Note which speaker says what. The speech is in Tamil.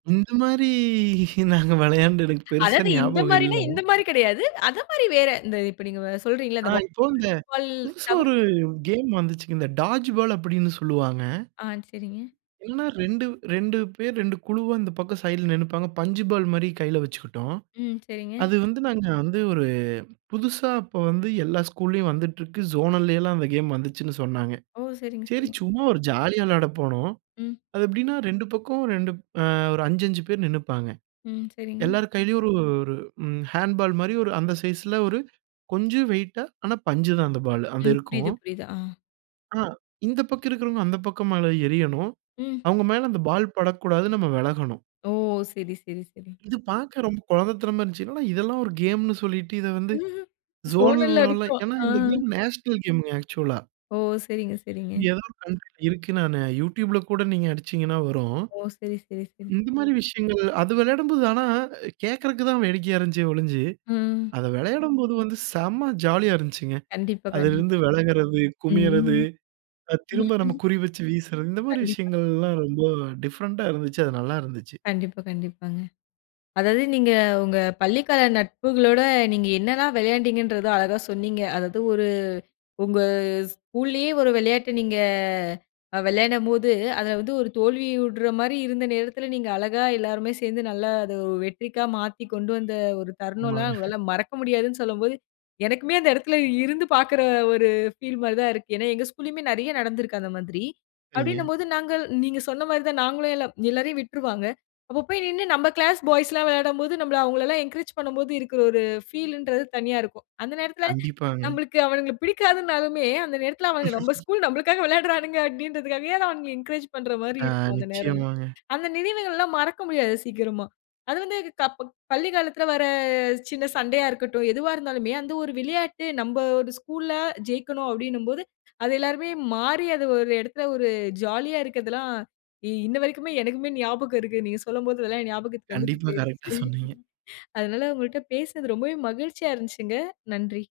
Speaker 1: இந்த மாதிரி நாங்க விளையாண்டு எனக்குப் பெருசா
Speaker 2: அதாவது இந்த
Speaker 1: ஞாபகம் இல்ல.
Speaker 2: மாரினா, இந்த மாரி கெடையாது. அதே மாதிரி வேற. இந்த இப்ப நீங்க சொல்றீங்கல்ல,
Speaker 1: ஆ,
Speaker 2: இந்த வாட்டார்
Speaker 1: இப்ப இந்த
Speaker 2: பால்
Speaker 1: புதுசா ஒரு
Speaker 2: தவிர்த்து கே
Speaker 1: கேம் வந்துச்சுங்க. இந்த டாட்ஜ் பால் அப்டின்னு சொல்லுவாங்க.
Speaker 2: ஆ, சரிங்க.
Speaker 1: என்னா 2-, 2 பேர் 2 அந்தப் பக்கம் சைடுல நின்னுப்பாங்க. பஞ்சு பாலு மாதிரி கையில வச்சுக்கிட்டோம்.
Speaker 2: ம், சரிங்க.
Speaker 1: அது வந்து நாங்க வந்து ஒரு புதுசா அப்ப வந்து எல்லா ஸ்கூல்லயும் வந்துட்ருக்கு. ஜோனல்லைலாம் அந்த கேம் வந்துச்சுன்னு சொன்னாங்க.
Speaker 2: ஓ! சரிங்க,
Speaker 1: சரி,
Speaker 2: சரிங்
Speaker 1: சும்மா ஒரு ஜாலியா விளையாடப் போனோம்.
Speaker 2: ம்.
Speaker 1: அது ,எப்படின்னா 2 பக்கம் 2 அ, ஒரு 5 5 பேர் நின்னுப்பாங்க.
Speaker 2: ம். சரிங்க.
Speaker 1: எல்லாரு கையிலயும் ஒரு ஒரு ம், ஹேண்ட்பால் மாதிரி ஒரு அந்த சைஸ்ல ஒரு கொஞ்சம் வெயிட்டா, ஆனா, பஞ்சுதான் அந்த பாலு. அது
Speaker 2: ம். புரியுது,
Speaker 1: இருக்கும்.
Speaker 2: புரியுது, ஆ.
Speaker 1: ஆ, இந்தப் பக்கம் இருக்கறவங்க அந்தப் பக்கம் மேல எறியணும்.
Speaker 2: ம்,
Speaker 1: அவங்க மேல அந்த பால் படக்கூடாது, நம்ம விலகணும்.
Speaker 2: ஓ! சரி, சரி, சரி.
Speaker 1: இது பாக்க ரொம்ப கொழந்தத்தனமா இருந்துச்சு. இதெல்லாம் ஒரு கேம்ன்னு சொல்லிட்டு இதை வந்து ஜோனல்
Speaker 2: ஜோனல்
Speaker 1: லெவல
Speaker 2: வரைக்கும்
Speaker 1: ஏன்னா,
Speaker 2: ஆ.
Speaker 1: இந்த கேம் நேஷனல் கேமுங்க ஆக்சுவலா
Speaker 2: ஓ! சரிங்க, சரிங்க.
Speaker 1: எதாவது ஒண்ணு இருக்கு நானு யூடியூப்ல கூட நீங்க அடிச்சீங்கன்னா வரும்.
Speaker 2: ஓ! சரி, சரி, சரி.
Speaker 1: இந்த மாதிரி விஷயங்கள் அது விளையாடும்போது ஆனா, அ, கேக்குறதுக்கு தான் வேடிக்கையா இருந்துச்சே ஒளிஞ்சு,
Speaker 2: ம்.
Speaker 1: அத விளையாடும்போது வந்து செம்ம ஜாலியா இருந்துச்சுங்க.
Speaker 2: கண்டிப்பா, கண்டிப்பா,
Speaker 1: அதிலிருந்து விலகுறது, குமியறது,
Speaker 2: ம்.
Speaker 1: அ, திரும்ப நம்ம குறி வச்சு வீசுறது இந்த மாதிரி
Speaker 2: கண்டிப்பா.
Speaker 1: விஷயங்கள்லாம் ரொம்ப டிஃபரெண்டா இருந்துச்சு. அது நல்லா இருந்துச்சு.
Speaker 2: கண்டிப்பா, கண்டிப்பாங்க. அதாவது நீங்க உங்க பள்ளி கால நட்புகளோட நீங்க என்னலாம் விளையாண்டீங்கன்றத அழகா சொன்னீங்க. அதாவது ஒரு உங்க ஸ்கூலயே ஒரு விளையாட்டு நீங்க அ, விளையாடும்போது, அதுல வந்து ஒரு தோல்வியுடற மாதிரி இருந்த நேரத்துல நீங்க அழகா எல்லாருமே சேர்ந்து நல்லா அத, ஒ வெற்றிக்கா மாத்தி கொண்டு வந்த ஒரு தருணம்லாம்
Speaker 1: ஆமாங்க.
Speaker 2: உங்களால மறக்க முடியாதுன்னு சொல்லும்போது எனக்குமே அந்த எடத்துல இருந்து பாக்குற ஒரு ஃபீல் மாரி தான் இருக்கு. ஏன்னா எங்க ஸ்கூலயுமே நெறைய நடந்துருக்கு அந்த மாதிரி.
Speaker 1: சரிங்க.
Speaker 2: அப்டின்னும்போது நாங்கள் நீங்க சொன்ன மாதிரி தான் நாங்களும் எல்லாம் எல்லாரையும் விட்டுருவாங்க. அப்பப்போய் நின்னு நம்ம கிளாஸ் பாய்ஸ்லாம் விளையாடும்போது நம்பள அவங்களலாம் என்கரேஜ் பண்ணும்போது இருக்குற ஒரு ஃபீலுன்றது தனியா இருக்கும். அந்த நேரத்துல
Speaker 1: கண்டிப்பாங்க.
Speaker 2: நம்பளுக்கு அவனுங்கள பிடிக்காதுன்னாலுமே, அந்த நேரத்துல அவனுங்க நம்ப ஸ்கூல், நம்பளுக்காக விளையாடுறானுங்க அப்டின்றதுக்காகவே நான் அவங்கள என்கரேஜ் பண்ற மாதிரி
Speaker 1: ஆ,
Speaker 2: இருக்கும் அந்த நேரம்லாம்.
Speaker 1: நிச்சயமாங்க.
Speaker 2: அந்த நினைவுகள்லாம் மறக்க முடியாது சீக்கிரமா. அது வந்து இது க ப பள்ளி காலத்துல வரச் சின்ன சண்டையா இருக்கட்டும், எதுவா இருந்தாலுமே அந்த ஒரு விளையாட்டு நம்ப ஒரு ஸ்கூல்ல ஜெயிக்கணும் அப்டின்னும்போது அது எல்லாருமே மாறி அது ஒரு இடத்துல ஒரு ஜாலியா இருக்குறதுலாம், இ இன்ன வரைக்குமே எனக்குமே ஞாபகம் இருக்கு. நீங்கச் சொல்லும்போது எல்லாம் ஞாபகத்துக்கு வந்துட்டு
Speaker 1: கண்டிப்பா,
Speaker 2: போயிருச்சு
Speaker 1: கரெக்டா சொன்னீங்க.
Speaker 2: அதனால உங்கள்ட்ட பேசுனது ரொம்பவே மகிழ்ச்சியா இருந்துச்சுங்க. நன்றி.